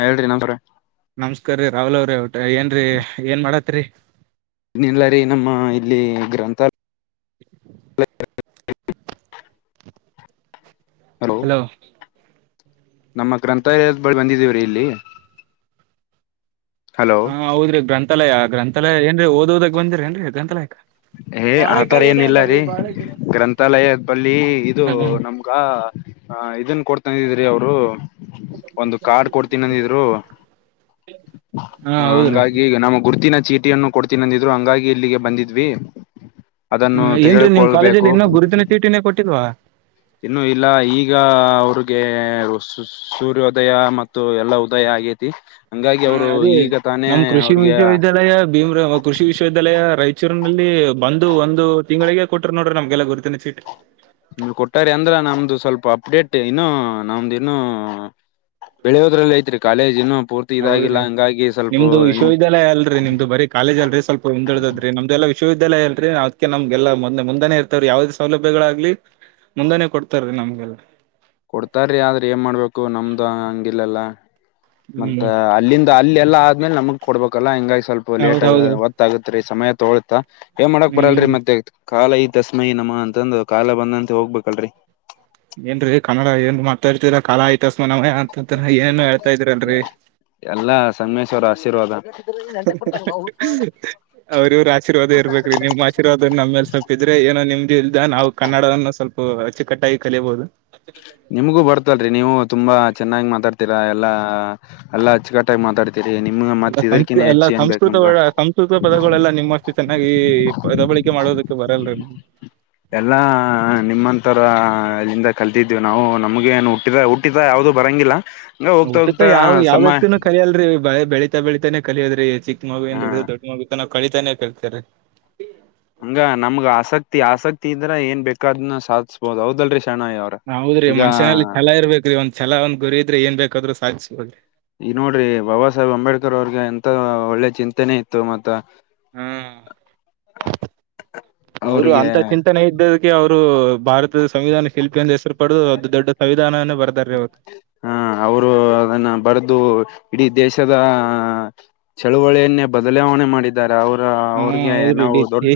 ಹೇಳ್ರಿ ನಮ್ ಸರ ನಮಸ್ಕಾರ್ರೀ ರಾಹುಲ್ ಅವ್ರೆ ಏನ್ರೀ ಏನ್ ಮಾಡತ್ರಿ ಇಲ್ಲ ರೀ ನಮ್ಮ ಇಲ್ಲಿ ಗ್ರಂಥ ಹ ಹಲೋ ನಮ್ಮ ಗ್ರಂಥಾಲಯದ ಬಳಿ ಬಂದಿದೀವ್ರೀ ಇಲ್ಲಿ ಹಲೋ ಹಾ ಹೌದ್ರಿ ಗ್ರಂಥಾಲಯ ಗ್ರಂಥಾಲಯ ಏನ್ರಿ ಓದೋದಾಗ್ ಬಂದಿದಿರೆನ್ರಿ ಗ್ರಂಥಾಲಯಕ್ಕ ಏ ಆತರ ಬಾಳೆಕಾಯಿ ಏನ ಎಲೆ ಇಲ್ಲ ಅಲ್ಲ ರೀ ಬಾಳೆಗಿಡ ಗ್ರಂಥಾಲಯದ ಬಲ್ಲಿ ಇದು ಹ ನಮ್ ಗ ಅ ಇದನ್ ಕೊಡ್ತಾನಿ ಅಂದಿದ್ರಿ ಅವರು ಒಂದು ಕಾರ್ಡ್ ಕೊಡ್ತೀನಂದಿದ್ರು ಹಾ ಹೌದ್ರಿ ಹಂಗಾಗಿ ನಮ್ಮ ಗುರುತಿನ ಚೀಟಿಯನ್ನು ಕೊಡ್ತಿನಂದಿದ್ರು ಹಂಗಾಗಿ ಇಲ್ಲಿಗೆ ಬಂದಿದ್ವಿ ಅ ಅದನ್ನು ಏನ್ರಿ ನಿಮ್ ತೆಗೆದುಕೊಳ್ಬೇಕು ಕಾಲೆಜಲ್ಲಿ ಇನ್ನ ಗುರುತಿನ ಚೀಟಿನೆ ಕೊಟ್ಟಿಲ್ವ ಇನ್ನು ಇಲ್ಲ ಈಗ ಅವ್ರಿಗೆ ಹೊಸ್ಸಸ್ ಸೂರ್ಯೋದಯ ಮತ್ತು ಎಲ್ಲ ಉದಯ ಅಗೇತಿ ಹಾ ಅದೇ ನಮ್ ಕೃಷಿ ವಿಶ್ವವಿದ್ಯಾಲಯ ಭೀಮ್ರ ಕೃಷಿ ವಿಶ್ವವಿದ್ಯಾಲಯ ರಾಯಚೂರ್ ನಲ್ಲಿ ಬಂದು ಒಂದು ತಿಂಗಳಿಗೆ ಕೊಟ್ರು ನೋಡ್ರಿ ನಮ್ಗೆಲ್ಲ ಗುರುತಿನ ಚೀಟಿ ನಿಮಿಗ್ ಕೊಟ್ಟಾರೆ ಅಂದ್ರ ನಮ್ದು ಸ್ವಲ್ಪ ಅಪ್ಡೇಟ್ ಇನ್ನು ನಮ್ದ ಇನ್ನು ಬೆಳೆಯೋದ್ರಲ್ ಐತ್ರಿ ಕಾಲೇಜ್ ಇನ್ನು ಪೂರ್ತಿ ಇದಾಗಿಲ್ಲ ಹೌದ್ರಿ ಹಂಗಾಗಿ ಸ್ವಲ್ಪ ನಿಮ್ದು ಇನ್ ವಿಶ್ವವಿದ್ಯಾಲಯ ಅಲ್ರಿ ನಿಮ್ದು ಬರಿ ಕಾಲೇಜ್ ಅಲ್ರಿ ಸ್ವಲ್ಪ ಹಿಂದೆ ಉಳಿದೆತ್ರಿ ನಮ್ದು ಎಲ್ಲಾ ವಿಶ್ವವಿದ್ಯಾಲಯ ಅಲ್ರಿ ಅದ್ಕೆ ನಮಗೆಲ್ಲ ಮೊನ್ನೆ ಮುಂದೆನೆ ಇರ್ತವ್ರಿ ಯಾವದೇ ಸೌಲಭ್ಯಗಳಾಗ್ಲಿ ಮುಂದೆನೆ ಕೊಡ್ತಾರೀ ನಮ್ಗೆಲ್ಲ ಕೊಡ್ತಾರೀ ಆದ್ರ ಏನ್ ಮಾಡಬೇಕು ನಮ್ಮದು ಹಂಗಿಲ್ಲಲ್ಲ ಮತ್ತ ಹ್ಮ್ ಅಲ್ಲಿಂದ ಅಲ್ಲಿ ಎಲ್ಲಾ ಅದ್ಮೇಲೆ ನಮಗ್ ಕೊಡ್ಬೇಕಲ್ಲ ಹಂಗಾಗಿ ಸ್ವಲ್ಪ ಲೇಟಗ ಹೌದೌದು ಅರ್ಥ ಅಗತ್ರಿ ಸಮಯ ತೊಗಳತಾ ಏನ್ ಮಾಡಕ್ ಬರಲ್ರಿ ಹ್ಮ್ ಮತ್ತೆ ಕಾಲಯ ತಸ್ಮೈ ನಮಃ ಅಂತಂದು ಕಾಲ ಬಂದಂತೆ ಹೋಗ್ಬೇಕಲ್ರಿ ಏನ್ರಿ ಕನ್ನಡ ಏನ್ ಮಾತಾಡ್ತೀರಾ ಕಾಲಾಯ ತಸ್ಮೈ ನಮಃ ಅಂತಾಂತಿರ ಏನೆನೂ ಹೇಳ್ತಾ ಇದೀರಲ್ರಿ ಎಲ್ಲಾ ಸಮ್ಮೇಶ್ ಅವರ ಆಶೀರ್ವಾದ ಅವ್ರ ಇವ್ರ ಆಶೀರ್ವಾದ ಇರ್ಬೇಕ್ರಿ ನಿಮ್ಮ ಅಶೀರ್ವಾದ ನಮ್ಮೇಲೆ ಸ್ವಲ್ಪ ಇದ್ರೆ ಏನೋ ನೆಮ್ಮದಿ ಇಂದ ನಾವು ಕನ್ನಡವನ್ನು ಸ್ವಲ್ಪ ಅಚ್ಚುಕ್ಕಟ್ಟಾಗಿ ಕಲಿಯಬಹುದು ನಿಮಗೂ ಬರ್ತಲ್ರಿ ನೀವು ತುಂಬಾ ಚೆನ್ನಾಗಿ ಮಾತಾಡ್ತೀರಾ ಎಲ್ಲಾ ಎಲ್ಲಾ ಹಚ್ಚುಗಟಾಗಿ ಮಾತಾಡಿ ಎಲ್ಲಾ ಸಂಸ್ಕೃತ ಎಲ್ಲ ಸಂಸ್ಕೃತ ನಮ್ಗ ಉಳ್ಳ ಸಂಸ್ಕೃತ ಪದಗಳೆಲ್ಲ ನಿಮ್ಮಷ್ಟು ಚೆನ್ನಾಗಿ ಪದ ಬಳಕೆ [unintelligible] ಮಾಡೋದಕ್ಕೆ ಬರಲ್ಲರಿ ನೀ ಎಲ್ಲಾ ನಿಮ್ಮಂತರ ಇಲ್ಲಿಂದ ಕಲ್ತಿದ್ದೀವಿ ನಾವು ನಮ್ಗೆ ಏನು ಹುಟ್ಟಿದ ಹುಟ್ಟಿದಗ ಯಾವ್ದೂ ಬರಂಗಿಲ್ಲ. ಹಂಗ ಹೋಗ್ತಾ ಹುಟ್ಟುತಾ ಹೋಗ್ತಾ ಯಾವ ಯಾವ ಸಮಯ ವ್ಯಕ್ತಿನೂ ಕಲಿಯಲ್ರಿ ಬೆಳ ಬೆಳಿ- ಬೆಳಿತಾನೆ ಕಲಿಯೋದರಿ ಚಿಕ್ಕ ಹ ಮಗುವಿನಿಂದ ದೊಡ್ಡ ಮಗು ತನ ಕಲಿತಾನೆ -ಕಲಿತಾನೆ ಇರಬೇಕ್ರಿ ಹಂಗ ನಮ್ಗ್ ಆಸಕ್ತಿ ಆಸಕ್ತಿ ಇದ್ರ ಏನ್ ಬೇಕಾದ್ನ್ನ ಸಾಧಸ್ಬೋದು ಹೌದಲ್ರರಿ ಶಣಯವರೆ. ಯಾವ ಹೌದ್ರಿ ಮನ್ಷನಲ್ಲಿ ಛಲ ಇರ್ಬೇಕರೀ ಒಂದ ಛಲ, ಒಂದ್ ಗುರಿ ಇದ್ರೆ ಏನ್ ಬೇಕಾದ್ರು ಸಾಧ್ಬೋದ್ರಿ. ಈ ನೋಡ್ರಿ ಬಾಬಾ ಸಾಹೇಬ್ ಅಂಬೇಡ್ಕರ್ ಅವ್ರಿಗೆ ಎಂತ ಒಳ್ಳೆ ಚಿಂತನೆ ಇತ್ತು. ಮತ್ತ ಹಾ [inaudible] ಅವರು ಅವ್ರಿಗೆ ಅಂತ ಚಿಂತನೆ ಇದ್ದದಕೆ ಕ್ಕೆ ಅವರು' ಭಾರತದ ಸಂವಿಧಾನ ಶಿಲ್ಪಿ'ಯಂದ ಹೆಸರು ಪಡದು ಅದ ದೊಡ್ಡ ಸಂವಿಧಾನವನೇ ಬರ್ದಾರ ಅವತ್ತು. ಹ, ಅವರು ಅದನ್ನ ಬರೆದು ಇಡೀ ದೇಶದ ಚಳವಳಿಯನ್ನೇ ಬದಲಾವಣೆ ಮಾಡಿದ್ದಾರೆ ಅವ್ರ ಅವ್ರಿಗೆ ನಾವು ದೊಡ್ಡ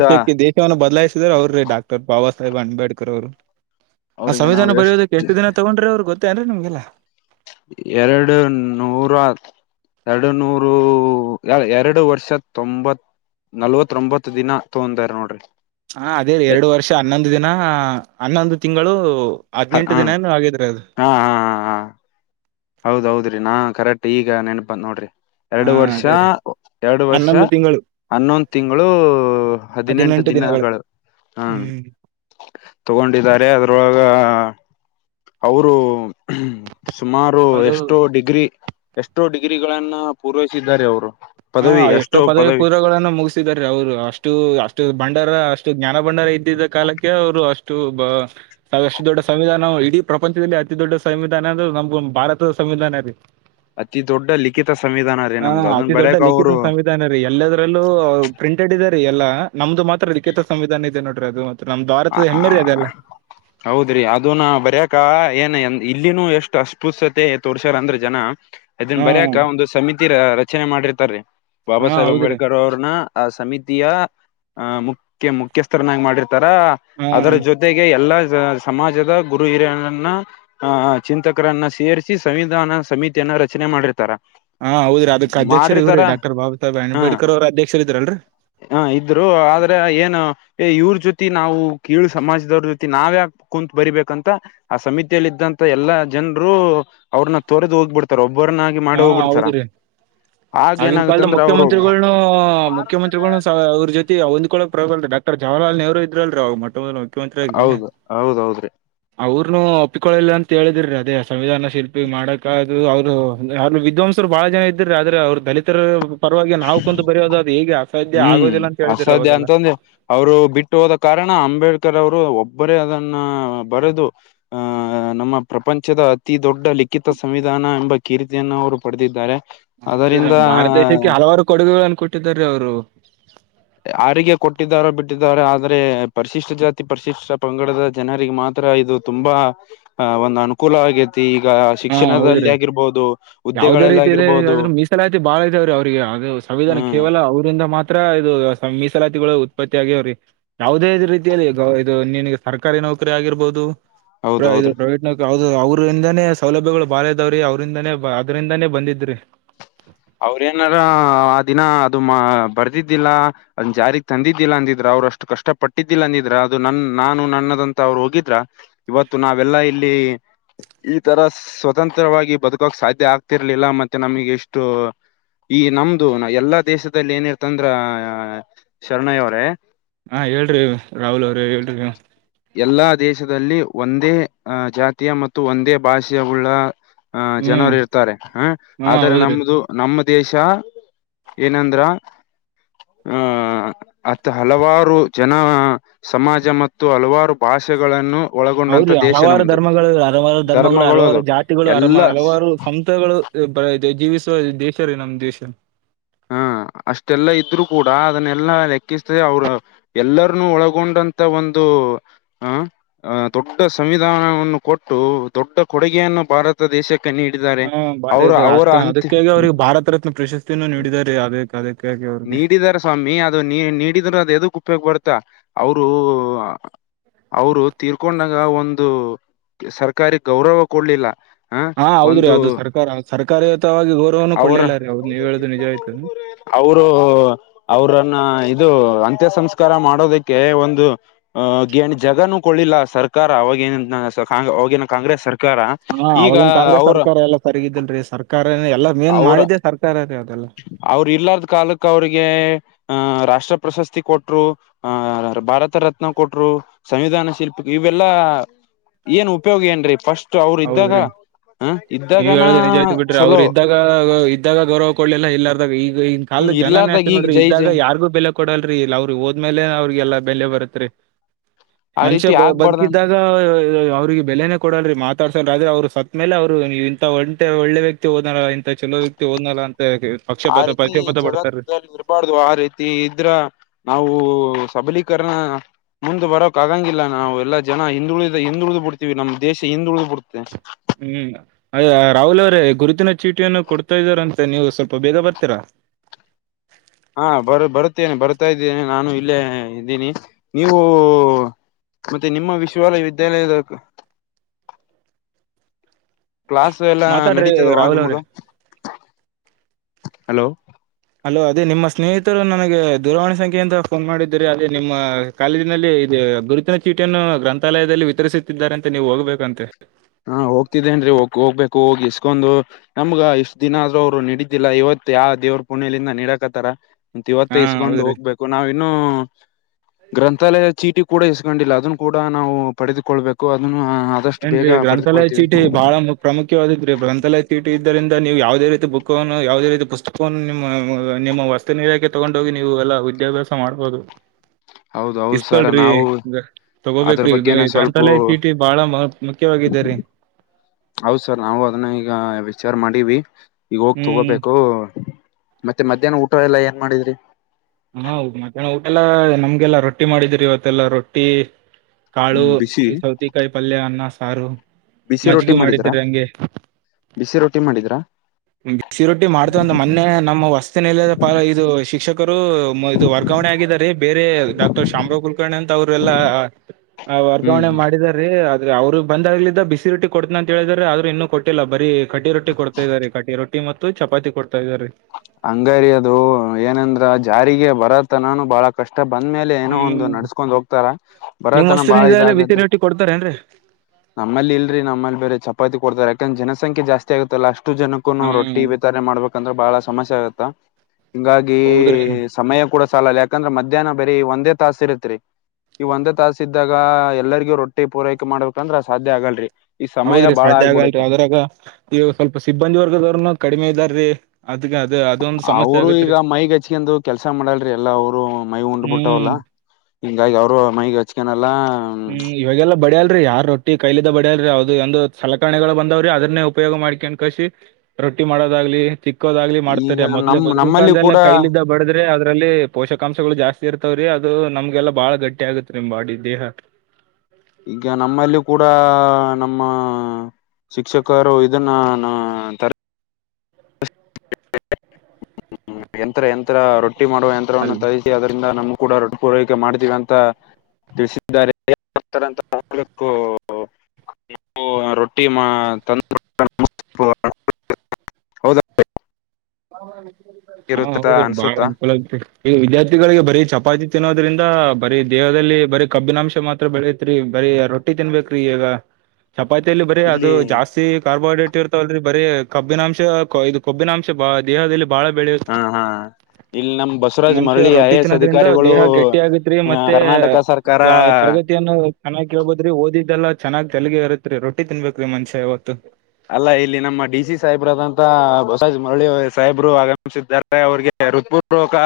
[unintelligible] ವನ್ನು ಬದಲಾಯಿಸಿದ್ರ ಅವ್ರೀ' ಡಾಕ್ಟರ್ ಬಾಬ ಸಾಹೇಬ್ ಅಂಬೇಡ್ಕರ್' ಅವರು. ಆ ಅವ್ರಿಗೆ ನಾವು ಸಂವಿಧಾನ ಎಷ್ಟ ಬರಿಯೋದಕ್ಕೆ ಎಷ್ಟು ದಿನ ತಗೊಂಡ್ರೆ ಅವ್ರ ಗೊತ್ತೇನ್ ನಿಮ್ಗೆಲ್ಲಾ ಎರಡು ನೂರ [unintelligible] ಎರಡು ನೂರು, ಎರಡು ವರ್ಷ ತೊಂಬತ್ ನಲ್ವತ್ರೊಂಬತ್ ದಿನ ತೊಗಂದಾರ ನೋಡ್ರಿ. ಹ ಅದೇ ರಿ ಎರಡು ವರ್ಷ ಹನ್ನೊಂದು ದಿನ, ಹನ್ನೊಂದು ತಿಂಗಳು- ಹ ಹದಿನೆಂಟು ಹ ದಿನಾಎನ ಆಗಿದ್ರಿಅದು. ಹಾ, ಹಾ ಹೌದೌದ್ರಿ ನಾ ಕರೆಕ್ಟ್ ಈಗ ನೆನಪುಬಂತ ನೋಡ್ರಿ ಹಾ ಎರಡು ವರ್ಷ ಅದೇ ರೀ -ಎರಡು ವರ್ಷ ಹನ್ನೊಂದು ತಿಂಗಳು ಹನ್ನೊಂದು ತಿಂಗಳು ಹದಿನೆಂಟು ದಿನಗಳು ಹ್ಮ. ಹ್ಮ್ ತಗೊಂಡಿದ್ದಾರೆ ಅದ್ರೊಳಗ- ಅವರು ಸುಮಾರು- ಅವರು ಎಷ್ಟೋ ಡಿಗ್ರಿ, ಎಷ್ಟೋ ಡಿಗ್ರಿ ಗಳನ್ನ ಪೂರೈಸಿದ್ದಾರೆ ಅವರು. ಹಾ, ಎಷ್ಟೋ ಪದವಿ ಪೂರ್ವಗಳನ್ನು ಮುಗ ಮುಗಿಸಿದ್ದಾರೆಅವ್ರು ಅಷ್ಟು, ಅಷ್ಟು ಭಂಡಾರ ಅಷ್ಟು ಜ್ಞಾನ ಭಂಡಾರ ಇದ್ದಿದ್ದಕ್ಕೆ ಅವ್ರು ಅಷ್ಟು ಬ ಸ ಅಷ್ಟ ದೊಡ್ಡ ಸಂವಿಧಾನ. ಇಡೀ ಪ್ರಪಂಚದಲ್ಲಿ ಅತಿ ದೊಡ್ಡ ಸಂವಿಧಾನ ಅಂದ್ರೆ ನಮ್ಗ ಭಾರತದ ಸಂವಿಧಾನ ರೀ. ಅತಿ ದೊಡ್ಡ ಲಿಖಿತ ಸಂವಿಧಾನ ರೀ ಹಾ ನಮ್ದು ಅತಿ ಅದನ್ ದೊಡ್ಡ ಬರಕ್ ಲಿಖಿತ ಅವ್ರು ಸಂವಿಧಾನ ರೀ ಎಲ್ಲದರಲ್ಲೂ ಪ್ರಿಂಟೆಡ್ ಇದೆ ರೀ ಎಲ್ಲಾ, ನಮ್ದು ಮಾತ್ರ ಲಿಖಿತ ಸಂವಿಧಾನ ಇದೆ ನೋಡ್ರಿ ಅದು. ನಮ್ ಹ ಭಾರತದ ಹ ಹೆಮ್ಮೆ ರೀ ಅದೆಲ್ಲ [inaudible] ಹೌದ್ರಿ ಅದನ್ನ ಬರ್ಯಕ ಏನ್ ಇಲ್ಲಿನೂ ಎಷ್ಟು ಅಸ್ಪುಷ್ಯತೆ ತೋರ್ಸ್ಯಾರ ಅಂದ್ರ ಜನ ಇದನ್ ಹಾ ಬರ್ಯಕ ಒಂದು ಸಮಿತಿ ರಚನೆ ಮಾಡಿರ್ತಾರೀ. ಬಾಬಾ ಹಾ ಸಾಹೇಬ್ ಹೌದ್ರಿ ಅಂಬೇಡ್ಕರ್ ಅವ್ರನ ಆ ಸಮಿತಿಯ ಆ ಮುಖ್ಯ ಮುಖ್ಯಸ್ಥರನ್ನಾಗಿ ಮಾಡಿರ್ತಾರ ಹಾ ಅದರ ಜೊತೆ ಜತೆೆಗೆ ಎಲ್ಲಾ ಸಮಾಜದ ಗುರು ಹಿರಿಯರನ್ನಾ ಹ ಚಿಂತಕರನ್ನ ಸೇರಿಸಿ ಸಂವಿಧಾನ ಸಮಿತಿಯನ್ನ ರಚನೆ ಮಾಡಿರ್ತಾರ. ಹಾ, ಹೌದ್ರಿ ಅದಕ್ ಅಧ್ಯಕ್ಷರ ಇವ್ರ ಮಾಡಿರ್ತಾರ ಡಾಕ್ಟರ್ ಬಾಬ ಸಾಹೇಬ್ ಹ ಅಂಬೇಡ್ಕರ್ ಅವ್ರ ಅಧ್ಯಕ್ಷರ ಇದ್ರಲ್ರಿ ಹ ಇದ್ರು ಆದ್ರೆ ಏನು ಏ ಇವ್ರ ಜೊತೆ ನಾವು ಕೀಳು ಸಮಾಜದವ್ರ ಜೊ ತೆನಾವ ಯಾಕ ಕುಂತ್ ಬರಿಬೇಕಂತ ಆ ಸಮಿತಿಯಲ್ಲಿ ಇದಿದ್ದಂತ ಎಲ್ಲಾ ಜನರು ಅವ್ರನ್ನ ತೋರೆದು ಹೋಗ್ಬಿಡ್ತಾರೆ. ಒಬ್ಬರನಾಗ ಮಾಡ ಹಾ ಹೋಗ್ಬಿಡ್ತಾರ ಹೌದ್ರಿ ಆಗ ಏನಾಗುತ್ತ ಅಂದ್ರೆ ಅವರು ಒಬ್ಬ ಮುಖ್ಯಂತ್ರಿಗಳುಸಹ ಅವ್ರ ಜೊತೆ ಒಂದ್ಕೊಳ ಪ್ರೋಗಲ್ [unintelligible] ಡಾಕ್ಟರ್ ಜವಾಹರಲಾಲನೆಹ್ರು ಇದ್ರಲ್ರಿ ಅವ ಮೊ ಮುಖ್ಯಮಂತ್ರಿಯಾಗಿ- ಹೌದು ಹೌದೌದ್ರಿ ಅವರುನು ಒಪ್ಪಿಕೊಳ್ಳಿಲ್ಲ ಅಂತ ಹೇಳಿದ್ ರೀ ಅದೇ ಸಂವಿಧಾನ ಶಿಲ್ಪಿ ಮಾಡಕ ಅದು ಅವರು ಅಂದ್ರೆ ವಿದ್ವಾಂಸರು ಬಹಳ ಜನ ಇದ್ದ್ರೂ ರೀ ಆದ್ರೆ ಅವರು ದಲಿತರ ಪರವಾಗಿ ನಾವು ಕುಂತು ಬರೆಯೋದು ಅದು ಹೇಗೆ ಆಗ್ತ್ ಹ್ಮ್ ಅಸಧ್ಯ ಅಂತಂದ್ರ ಅವರು ಬಿಟ್ಟು ಹೋದ ಕಾರಣ ಅಂಬೇಡ್ಕರ್ ಅವರು ಒಬ್ಬರೇ ಅದನ್ನ ಬರೆದು ಆಹ ನಮ್ಮ ಪ್ರಪಂಚದ ಅತಿ ದೊಡ್ಡ ಲಿಖಿತ ಸಂವಿಧಾನ ಎಂಬ ಕೀರ್ತಿಯನ್ನು ಅವರು ಪಡೆದಿದ್ದಾರೆ. ಹೌದ್ರೀ ಅದರಿಂದ ನಮ್ ಭಾರತ ದೇಶಕ್ಕೆ ಹಲವಾರು ಕೊಡುಗೆಗಳನ್ನು ಕೊಟ್ಟಿದಾರೀ ಅವರು. ಯಾರಿಗೆ ಕೊಟ್ಟಿದ್ದಾರೋ ಬಿಟ್ಟಿದ್ದಾರೆ ಆದ್ರೆ ಪರಿಶಿಷ್ಟ ಜಾತಿ ಪರಿಶಿಷ್ಟ ಪಂಗಡದ ಜನರಿಗೆ ಮಾತ್ರ ಇದು ತುಂಬಾ ಅ ಒಂದ್ ಅನುಕೂಲ ಆಗೈತ್ ಹಾ ಹೌದ್ರಿ ಯಾವುದೇ ಹುದ್ದೆಗಳೆಲ್ಲ ರೀತಿಯಲ್ಲಿ ಆಗಿರ್ಬೋದು ಅದ್ರೂ ಮೀಸಲಾತಿ ಬಾಳ ಇದಾವ್ರೀ ಅವ್ರಿಗೆ ಯಾವುದೇ ಸಂವಿಧಾನ ಹ್ಮ್ ಕೇವಲ ಅವರಿಂದ ಮಾತ್ರ ಇದು ಮೀಸಲಾತಿಗಳು ಉತ್ಪತ್ತಿ ಆಗ್ಯವ್ರೀ ಯಾವುದೇ ರೀತಿಯಲ್ಲಿ ಈಗ ಇದು ನಿನಗ ಸರ್ಕಾರಿ ನೌಕರಿ ಆಗಿರ್ಬಹುದು. ಹೌದ್ ಇದು ಹೌದ್ರಿ ಪ್ರಾವೇಟ್ನಲ್ಲಿ ಅವರು ಇಂದಾನೆ ಸೌಲಭ್ಯಗಳು ಬಾಳ ಇದಾವ್ರೀ ಅವ್ರಂದಾನೇ ಅದರಿಂದಾನೇ ಬಂದಿದ್ ರೀ ಅವ್ರೇನಾರ ಆ ದಿನ ಅದು ಮಾ ಬರ್ದಿದ್ದಿಲ್ಲ. ಅಂದ್ ಜಾರಿಗೆ ತಂದಿದ್ದಿಲ್ಲ ಅಂದಿದ್ರೆ ಅವರು ಅಷ್ಟು ಕಷ್ಟ ಪಟ್ಟಿದ್ದಿಲ್ಲ ಅಂದಿದ್ರೆ ಅದು ನನ್ ನಾನು ನನ್ನದಂತ ಅವರು ಹೋಗಿದ್ರೆ ಇವತ್ತು ನಾವೆಲ್ಲಾ ಇಲ್ಲಿ ಈ ತರ ಸ್ವತಂತ್ರವಾಗಿ ಬದುಕೋಕ್ ಸಾಧ್ಯ ಆಗ್ತಿರ್ಲಿಲ್ಲ ಮತ್ತೆ ನಮಗೆ ಎಷ್ಟ್ ಷ್ಟು ಈ ನಮ್ದು ಎಲ್ಲಾ ದೇಶದಲ್ಲಿ ಏನಿರ್ತಂದ್ರೆ ಶರಣಯ್ಯ ಅವರೇ ಹಾ ಹೇಳ್ರಿ ರಾಹುಲ್ ಅವರೇ ಹೇಳ್ರಿ ಎಲ್ಲಾ ದೇಶದಲ್ಲಿ ಒಂದೇ ಅ ಜಾತಿಯ ಮತ್ತು ಒಂದೇ ಭಾಷೆಯವುಳ್ಳ ಹ ಹ್ಮ್ ಜನರು ಇರ್ತಾರೆ ಹ ಹಾ ಆದರೆ ಹೌದ್ರಿ ನಮ್ದು ನಮ್ಮ ದೇಶ ಏನಂದ್ರೆ ಆ ಹತ್ತ್ ಹಲವಾರು ಜನ ಸಮಾಜ ಮತ್ತು ಮತ್ತು ಹಲವಾರು ಭಾಷೆಗಳನ್ನು ಒಳಗೊಂಡಂತ ಹೌದ್ರಿ ದೇಶ ಹಲವಾರು ನಮ್ದು ಧರ್ಮಗಳು ಹಲವಾರು ಧರ್ಮಗಳು ಹಲವಾರು ಜಾತಿಗಳು ಎಲ್ಲ ಹಲವಾರು ಸಂತಗಳು ಜೀವಿಸುವ ದೇಶ ರೀ ನಮ್ ದೇಶ. ಹಾ ಅಷ್ಟೆಲ್ಲಾ ಇದ್ರು ಕೂಡ ಅದನ್ನೆಲ್ಲಾ ಲೆಕ್ಕಿಸದೆ ಅವರು ಎಲ್ಲರನೂ ಒಳಗೊಂಡಂತ ಒಂದು ಹ ಅಹ ದೊಡ್ಡ ಸಂವಿಧಾನವನ್ನು ಕೊಟ್ಟು ದೊಡ್ಡ ಕೊಡುಗೆಯನ್ನು ಭಾರತ ದೇಶಕ್ಕೆ ನೀಡ್ ಹಾ ಬರೀ ಇದ್ದಾರೆ ಅಷ್ಟೇ ಅದಕ್ಕಾಗಿ ಅವರಿಗೆ ಭಾರತ ರತ್ನ ಪ್ರಶಸ್ತಿನೂ ನೀಡಿದಿದ್ದಾರೆ ಅದಕ್ ಅದೇ ನೀಡಿದ್ದಾರೆ ಸ್ವಾಮಿ ಅದು ನೀ ನೀಡಿದ್ದರು ಅದು ಎದಕ್ ಉಪಯೋಗ ಬರ್ತಾ ಅವರು ಅವರು ತೀರ್ಕೊಂಡಾಗ ಒಂದು ಸರ್ಕಾರಿ ಗೌರವ ಕೊಡ್ಲಿಲ್ಲ. ಹ ಹಾ ಹೌದ್ರೀ ಒಂದು ಅದು ಸರ್ಕಾರ ಸರ್ಕಾರಿಯುತವಾಗಿ ಗೌರವ ಅವರ ಕೊಡ್ಲಿಲ್ಲ ರೀ ಹೌದ್ ನೀವ್ ಹೇಳುದು ನಿಜಾಯ್ತೆ. ಅವರು ಅವರನ್ನ ಇದು ಅಂತ್ಯ ಸಂಸ್ಕಾರ ಮಾಡೋದಕ್ಕೆ ಒಂದು ಅ ಗೆಣು ಜಗನೂ ಕೊಡ್ಡಿಲ್ಲ ಸರ್ಕಾರ ಅವಾಗೇನು ಅವಾಗಿನ ಕಾಂಗ್ರೆಸ್ ಸರ್ಕಾರ ಹಾ ಈಗ ಅವಾಗನ್ ಕಾಂಗ್ರೆಸ್ ಅವ್ರ ಸರ್ಕಾರ ಎಲ್ಲಾ ಸರಿಗಿದಲ್ರರೀ ಸರ್ಕಾರ ಏ ಎಲ್ಲ ಮೇನ್ ಮಾಡಿದ್ದೆ ಸರ್ಕಾರ ರೀ ಅದೆಲ್ಲ. ಅವರು ಇರಲ್ಲದ ಕಾಲಕ್ಕ ಅವರಿಗೆ ಅಹ ರಾಷ್ಟ್ರಪ್ರಶಸ್ತಿ ಕೊಟ್ರು ಆಹ ಭಾರತ ರತ್ನ ಕೊಟ್ರು. ಸಂವಿಧಾನ ಶಿಲ್ಪ ಇವೆಲ್ಲ ಏನ್ ಉಪಯೋಗ ಏನ್ರಿ ಫಸ್ಟ್ ಅಷ್ಟ ಅವರು ಇದ್ದಾಗ ಹೌದ್ರಿ ಹ ನೀವ್ ಇದ್ದಾಗನ ಹೇಳುದು ನಿಜ ಆಯ್ತು ಬಿಡ್ರಿ ಅವ್ರು ಚಲೋ ಇದ್ದಾಗ ಇದ್ದಾಗ ಗೌರವ ಕೊಡ್ಲಿಲ್ಲ ಎಲ್ಲಾರ್ದಾಗ ಈಗನ್ ಹ್ಮ್ ಕಾಲದ ಜನನೇ ಇರ್ಲಾರ್ದಾಗ ಅಷ್ಟೇ ಈಗ ನೋಡ್ರಿ ಜೈ ಇದ್ದಾಗ ಜೈ ಯಾರಿಗೂ ಬೆಲೆ ಕೊಡಲ್ಲ ರೀ ಇಲ್ಲ ಅವರು ಹೋದ್ಮೇಲೆ ಅವರಿಗೆಲ್ಲ ಬೆಲೆ ಬರುತ್ತೆ ರೀ ಆ ಮನುಷ್ಯ ರೀತಿ ಬ ಆಗ್ಬಾರ್ದನ್ ಬದುಕಿದಾಗ ಅವರಿಗೆ ಬೆಲೆನೆೇ ಕೊಡಲ್ಲ ರೀ ಮಾತ್ ತಡಸಲ್ಲ ಆದ್ರೆ ಅವರು ಸತ್ ಮೇಲೆ ಅವರು ಇಂತ ಒಂಟೆ ಒಳ್ಳೆ ವ್ಯಕ್ತಿ ಹೋದ್ನಲ್ಲ ಇಂತಥ ಚಲೋ ವ್ಯಕ್ತಿ ಓದ್ನಲ್ಲ ಅಂತ ಪಕ್ಷಪತಿ ಪದ ಬಗ್ಗೆ ಬಿಡ್ತಾರಿ. ಬಾರ್ದು ಆ ರೀತಿ ಇದ್ರ ನಾವು ಸಬಲೀಕರಣ. ಮುಂದ್ ಬರೋಕ್ ಆಗಂಗಿಲ್ಲ ನಾವು ಎಲ್ಲಾ ಜನ ಹಿಂದುಳಿದ ಹಿಂದುಳಿದ್ ಬಿಡ್ತಿವಿ ನಮ್ ದೇಶ ಹಿಂದುಳಿದು ಬಿಡುತ್ತೆ. ಹ್ಮ್ ಅದೇ ರಾಹುಲ್ ಅವ್ರೇ ಗುರುತಿನ ಚೀಟಿಯನ್ನು ಕೊಡ್ತಾ ಇದ್ದಾರಂತೆ ನೀವು ಸ್ವಲ್ಪ ಬೇಗ ಬರ್ತೀರಾ. ಹಾ ಬರ್ ಬರ್ತೇನೆ ಬರ್ತಾ ಇದ್ದೇನೆ ನಾನು ಇಲ್ಲೇ ಇದ್ದೀನಿ ನೀವು ಮತ್ತೆ ನಿಮ್ಮ ವಿಶ್ವಾಲಯಾ ವಿದ್ಯಾಲಯದ. [unintelligible] ಕ್ಲಾಸ್ ಎಲ್ಲ ಮಾತಾಡ್ರಿ ನೆಡಿತದವಾ ರಾಹುಲ್ ನಿಮ್ಗ ಅವ್ರೆ ಹಲೋ. ಹಲೋ ಅದೇ ನಿಮ್ಮ ಸ್ನೇಹಿತರು ನನಗೆ ದೂರವಾಣಿ ಸಂಖ್ಯೆಯಿಂದ ಫೋನ್ ಮಾಡಿದ್ದ್ರ ಅದೇ ನಿಮ್ಮ. ಕಾಲೇಜಿನಲ್ಲಿ ಇ ಗುರುತಿನ ಚೀಟಿಯನ್ನು ಗ್ರಂಥಾಲಯದಲ್ಲಿ ವಿತರಿಸುತ್ತಿದ್ದಾರೆ ಅಂತ ನೀವು ಹೋಗ್ಬೇಕಂತೆ. ಹಾ ಹೋಗ್ತಿದ್ದೇನ್ರೀ ಹೋಗ್ಬೇಕು ಹೋಗಿ ಇಸ್ಕೊಂಡು. ನಮ್ಗ ಇಷ್ಟ್ ದಿನ ಆದ್ರೂ ಅವ್ರು ನಡಿದ್ದಿಲ್ಲ ಇವತ್ ಯಾವ ದೇವ್ರ ಪುಣ್ಯಲಿಂದ ನೀಡಕತಾರ. ಇವತ್ತೆ ಹಾ ಇಸ್ಕೊಂಡ್ ಹೌದ್ರಿ ಹೋಗ್ಬೇಕು ನಾವಿನ್ನೂ. ಗ್ರಂಥಾಲಯ ಚೀಟೀ ಕೂಡಾಈಸ್ಕೊಡಿಲ್ಲ ಅದನ್ನು ಕೂಡ ನಾವು ಪಡೆದುಕೊಳ್ಬೇಕು ಅದನ್ನ್ನ್ ಆದಷ್ಟು ಏನ್ರೀ ಬೇಗ. ಗ್ರಂಥಾಲಯ ಪಡೆದುಕೊಳ್ತೀವಿ ಚೀಟಿ. ಬಹಳ ಪ್ರಮುಖ್ಯವಾದುರಿ ಗ್ರಂಥಾಲಯ ಚೀಟಿ ಇದ್ದರಿಂದ ನೀವು ಯಾವವುದೇ ರೀತಿ ಬುಕ್ನ್ನು ಯಾವದೇ ರೀತಿ ಪುಸ್ತಕ [unintelligible] ನಿಮ್ಮ ವಸ್ತು ಏನಿಕ್ಕೆ ತಗೊಂಡೋಗಿ ನೀವು ಎಲ್ಲ ವಿದ್ಯಾಭ್ಯಾಸ ಮಾಡ್ಬೋದು. ಹೌದ ಹೌದು ಸರ್ ಈಸ್ಕೊಳ್ಳಿರಿ ನಾವು ಈವಾಗ ಅದ್ರ ಹೋಗಬೇಕ್ರಿ ಬಗ್ಗೆನ ಸ್ವಲ್ಪ ಗ್ರಂಥಾಲಯ ಚೀಟಿ. ಬಹಳ ಮುಖ್ಯವಾಗಿದ್ದೀರಿ. ಹೌದ ಸರ್ ನಾವು ಅದನ್ನ ಈಗ ವಿಚಾರ ಮಾಡೀವಿ. ಈಗ ಹೋಗ್ ಹ್ಮ್ ತಗೋಬೇಕು ಮತ್ತೆ ಮಧ್ಯಾಹ್ನ ಊಟ ಎಲ್ಲಾ ಏನ್ ಮಾಡಿದ್ರೀ. ಮದ್ಯಾಹ್ನ ಊಟಯೆಲ್ಲಾ ನಂಮ್ಗೆಲ್ಲಾ ರೊಟ್ಟಿ ಮಾಡಿದ್ರಿ ಇವತ್ತೆಲ್ಲಾ ರೊಟ್ಟಿ. ಕಾಳು ಹ್ಮ್ ಬಿಸಿ ಈ ಸೌತಿ ಕಾಯಿ ಪಲ್ಯ ಅನ್ನ ಸಾರು ಬಿಸಿ ರೊಟ್ಟಿ ಮಜ್ಜೆಗೆ ಮಾಡಿದ್ರಾ ಮಾಡಿದ್ರ ಹಂಗೆ. ಬಿಸಿ ರೊಟ್ಟಿ ಮಾಡಿದ್ರಾ. ಬಿಸಿ ರೊಟ್ಟಿ ಮಾಡಿದ್ರು ಮೊನ್ನೆ ನಮ್ಮ ವಾಸತಿನಿಲಯದ ಶಿಕ್ಷಕರೂ. ಇದು ವರ್ಗಾವಣೆ ಆಗಿದ್ದಾರೆ ಬೇರೆ ಡಾಕ್ಟರ್ ಶಾಮರಾವ್ ಕುಲಕರ್ಣಿ ಅಂತ ಅವರೆಲ್ಲಾ ಆ ಹ್ಮ್ ವರ್ಗಾವಣೆ ಮಾಡಿದಾರೆ. ರೀ ಆದ್ರೆ ಅವ್ರು ಬಂದಾಗಿಳಿಂದ ಬಿಸಿ ರೊಟ್ಟಿ ಕೊಡ್ತನ ಅಂತ ಹೇಳಿದ್ರ ಆದ್ರರು ಇನ್ನು ಕೊಟ್ಟಿಲ್ಲ ಬರೀ ಕಡ್ಡಿ ರೊಟ್ಟಿ ಕೊಡ್ತಾಯಿದ್ದಾರೆ. ಕಡ್ಡಿ ರೊಟ್ಟಿ ಮತ್ತು ಚಪಾತಿ ಕೊಡ್ತಾಯಿದ್ದಾರೆ. ಅಂಗಯದು ಏನಂದ್ರ ಜಾರಿಗೆ ಬರತ್ತನಾ ಬಾಳಕ್. ಕಷ್ಟ ಬಂದ್ಮೇಲೆ ಏನೋ ಒಂದು ಹ್ಮ್ ನಡ್ಸ್ಕೊಂಡ್ ಹೋಗ್ತಾರ ನಿಮ್ ಬರತನ ವಸತಿ ಬಾಳ ನಿಲಯದಲ್ಲಿ ಬಿಸಿ ಇದಾಗತ್ತೆ. ರೊಟ್ಟಿ ಕೊಡ್ತಾರೇನ್ರಿ ನಮ್ಮಲ್ಲಿ ಇಲ್ರಿ ನಮ್ಮಲ್ಲಿ ಬೇರೆ ಚಪಾತಿ ಕೊಡ್ತಾರೆ ಯಾಕಂದ್ರೆ ಜನಸಂಖೆ ಜಾಸ್ತಿ ಆಗುತ್ತತ್ತಲ್ಲ ಅಷ್ಟು ಜನು. ಕ್ಕನು ರೊಟ್ಟಿ ಹ್ಮ್ ವಿತರಣೆ ಮಾಡ್ಬೇಕಂದ್ರೆ ಬಹಳ ಸಮಸ್ಯೆ ಆಗತ್ತ ಹಿಂಗಾಗೀ ಹೌದ್ರಿ ಸಮಯ ಕೂಡ ಸಾಲ ಅಲ್ಲ ಯಾಕಂದ್ರೆ ಮಧ್ಯಾಹ್ನ ಬರೀ ಒಂದೇ ತಾಸ ಇರತ್ರಿ. ಈ ಒಂದೇ ತಾಸ ಇದ್ದಾಗ ಎಲ್ಲರಿಗೂ ರೊಟ್ಟಿ ಪೂರೈಕೆ ಮಾಡ್ಬೇಕಂದ್ರ ಸಾಧ್ಯ ಆಗಲ್ರರಿ. ಹೌದ್ರಿ ಸಾಧ್ಯ ಆಗಲ್ರರಿ ಅದ್ರಾಗ ಈವ ಸ್ವಲ್ಪ ಸಿಬ್ಬಂದಿ ವರ್ಗದವರುನು ಕಡಿಮೆ ಇದ್ದಾರ್ರೀ. ಅದಕ್ ಅದು. ಅವರು ಈಗ ಮೈಗೆಚ್ಕಂದು ಕೆಲ್ಸ ಮಾಡಲ್ರಿ ಎಲ್ಲಾ ಅವರು ಮೈ ಉಂಡ್ಬ ಬಿಟ್ಟವಲ್ಲ. ಹ್ಮ್ ಹಿಂಗಾಗಿ ಅವರು ಮೈಗಹಚಗನಲ್ಲಾ ಹ್ಮ್ ಇವಾಗಲ್ಲ ಬಡ್ಯಲ್ರಿ ಯಾರ್ ರೊಟ್ಟಿ ಕೈಳಿಂದ ಬಡ್ಯಲ್ರಿ. ಒಂದ ಸಲಕಾಣೆಗಳು ಬಂದಾವ್ರಿ ಅದನ್ನೇ ಉಪಯೋಗ ಮಾಡಕಕೊಂಡ ಕಸಿ ರೊಟ್ಟಿ ಮಾಡೋದಾಗ್ಲಿ ಚಿಕ್. [unintelligible] ಈಗ ಮಾಡ್ತಾರೆ ಮೊದ್ಲು ನಮ್ ನಮ್ಮಲ್ಲಿ ಕಾಲದಲ್ಲಿ ಯೆಲ್ಲಾ ಕೂಡ ಕೈಯಲ್ಲಿ ಬಡಿದು. ಅದ್ರಲ್ಲಿ ಪೋಷಕಾಂಶಗಳು ಜಾಸ್ತಿ ಇರ್ತವ್ರೀ ಅದು ನಮ್ಗೆಲ್ಲ ಬಾಳ ಗಟ್ಟಿ ಆಗತ್ರಿ ನಿಮ್ ಬಾಡಿ ದೇಹ. ಈಗ ನಮ್ಮಲ್ಲಿ ಕೂಡ ನಮ್ಹಾ. ಶಿಕ್ಷಕರು ಇದನ್ನಾ ನಂತರ. ಯಂತ್ರ ಯಂತ್ರ ರೊಟ್ಟಿ ಮಾಡುವ ಯಂತ್ರವನ್ನು ಅಲ್ ತರಿಸಿ. ಅದ್ರಿಂದ ನಮ್ ಕೂಡ ರೊಟ್ಟ ಪೂರೈಕೆ ಮಾಡ್ತಿವಿ ಅಂತ [unintelligible] [inaudible] ಹೌದ ಹಾ ಇರುತ್ತ ಹೌದೀ ರೀ ಬಾಳ ಅನ್ಸುತ್ತಾ ಅನುಕೂಲ ಆಗ್ತ್ರಿ [inaudible] ಈಗ ವಿದ್ಯಾರ್ಥಿಗಳಿಗೆ ಬರೀ ಚಪಾತಿ ತಿನ್ನೋದ್ರಿಂದ ಬರೀ ದೇಹದಲ್ಲಿ ಬರೀ ಕಬ್ಬಿನಾಂಶ ಮಾತ್ರ ಬೆಳೆಯತ್ರಿ ಬರೀ ರೊಟ್ಟಿ ತಿನ್ಬೇಕ್ರಿ ಈಗ. ಚಪಾತಿಯಲ್ಲಿ ಬರೀ ಅದು ಇಲ್ಲಿ ಜಾಸ್ತಿ ಕಾರ್ಬೋಹೈಡ್ರೇಟ್ ಇರ್ತವಲ್ರಿ. ಬರೀ ಕಬ್ಬಿನಾಂಶ ಇದು ಕೊಬ್ಬಿನಾಂ ದೇಹದಲ್ಲಿ ಬಾಳ ಬೆಳೆಯೋದು ಹಾ ಹಾ ಇಲ್ಲಿ ನಮ್ ಬಸವರಾಜ್ ಮನುಷ್ಯ ಮರಳಿ ಐ ರೊಟ್ಟಿ ಎ ಎಸ್ ತಿನ್ನೋದ್ರಿಂದ ಅಧಿಕಾರಿಗಳು ದೇಹ ಗಟ್ಟಿ ಆಗತ್ರಿ. ಹ ಮತ್ತೆ ಕರ್ನಾಟಕ ಸರ್ಕಾರ ತರಗತಿ ರೊಟ್ಟಿಯನ್ನು ಚೆನ್ನಾಗಿ ಕೇಳ್ಬೋದ್ರಿ ಓದಿದ್ದೆಲ್ಲ ಚನ್ನಾಗ್ ತಲಗೆ ಏರುತ್ತೆರೀ. ರೊಟ್ಟಿ ತಿನ್ಬಬೇಕು ರೀ ಮನುಷ್ಯ ಯಾವತ್ತಿದ್ರು. ಅಲ್ಲಾ ಇಲ್ಲಿ ನಮ್ಮ ಡಿ. ಸಿ. ಸಾಹೇಬ್ರಾದಂತ ಬಸವಾಜ್ ಮುರಳಿ ಸಾಹೇಬರು ಆಗಮಿಸಿದ್ದಾರೆ. ಅ ಅವ್ರಿಗೆ ಋತೂಪೂರ್ವಕಾ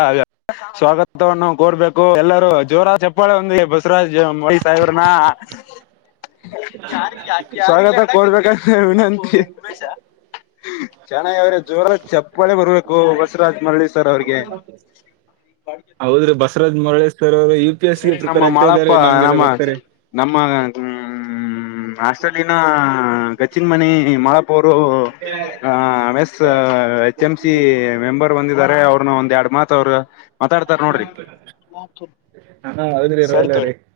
ಸ್ವಾಗತವನ್ನ ಕೊರ್ಬೇಕು ಎಲ್ಲರೂ ಜೋರಾದ ಚಪ್ಪಾಳೆ ಒಂದಿಗೆ ಬಸವರಾಜ್ ಮೌಳಿ ಸಾಹೇಬರನಾ [inaudible] ಸ್ವಾಗತ ಕೋರಿ ಬೇಕಾಗಿ ವಿನಂತಿ [unintelligible] ಚೆನ್ನಾಗಿ ಹೇಳಿದ್ರಿ ಜೋರಾಗಿಚಪ್ಪಳೆ ಬರ್ಬೇಕು ಬಸರಾಜ್ ಮರಳಿ ಸರ್ ಅವ್ರಿಗೆ. ಹ [inaudible] ಹೌದ್ರಿ, ಬಸವರಾಜ್ ಮುರ ಸರ್ ಅವರು ಯು ಪಿ ಎಸ್ ಸಿ ಗೆ ಪ್ರಿಪೇರ್ ನಮ್ಮ ಆಗ್ತ ಮಾಳಪ್ಪ ಇದ್ದಾರೆ ನಮ್ಗೆಲ್ಲ ಗೊತ್ತಾರೆ. ನಮ್ಮ ಹ್ಮ [unintelligible] ಹ್ಮ, ನಮ್ಮ ಹಾಸ್ಟೆಲ್ಲಿನಗಚ್ಚಿನ್ ಮನಿ Malapur. H M C member ಬಂದಿದ್ದಾರೆ. ಅವ್ರನು ಒಂದ್ ಎರಡ್ ಮಾತ್ ಅವರು- ಮಾತಾಡ್ತಾರ ನೋಡ್ರಿ ಹ ಹೌದ್ರಿ ರ ಸರಿ ತೋರಿ ಎಲ್ಲಾರೀ [unintelligible]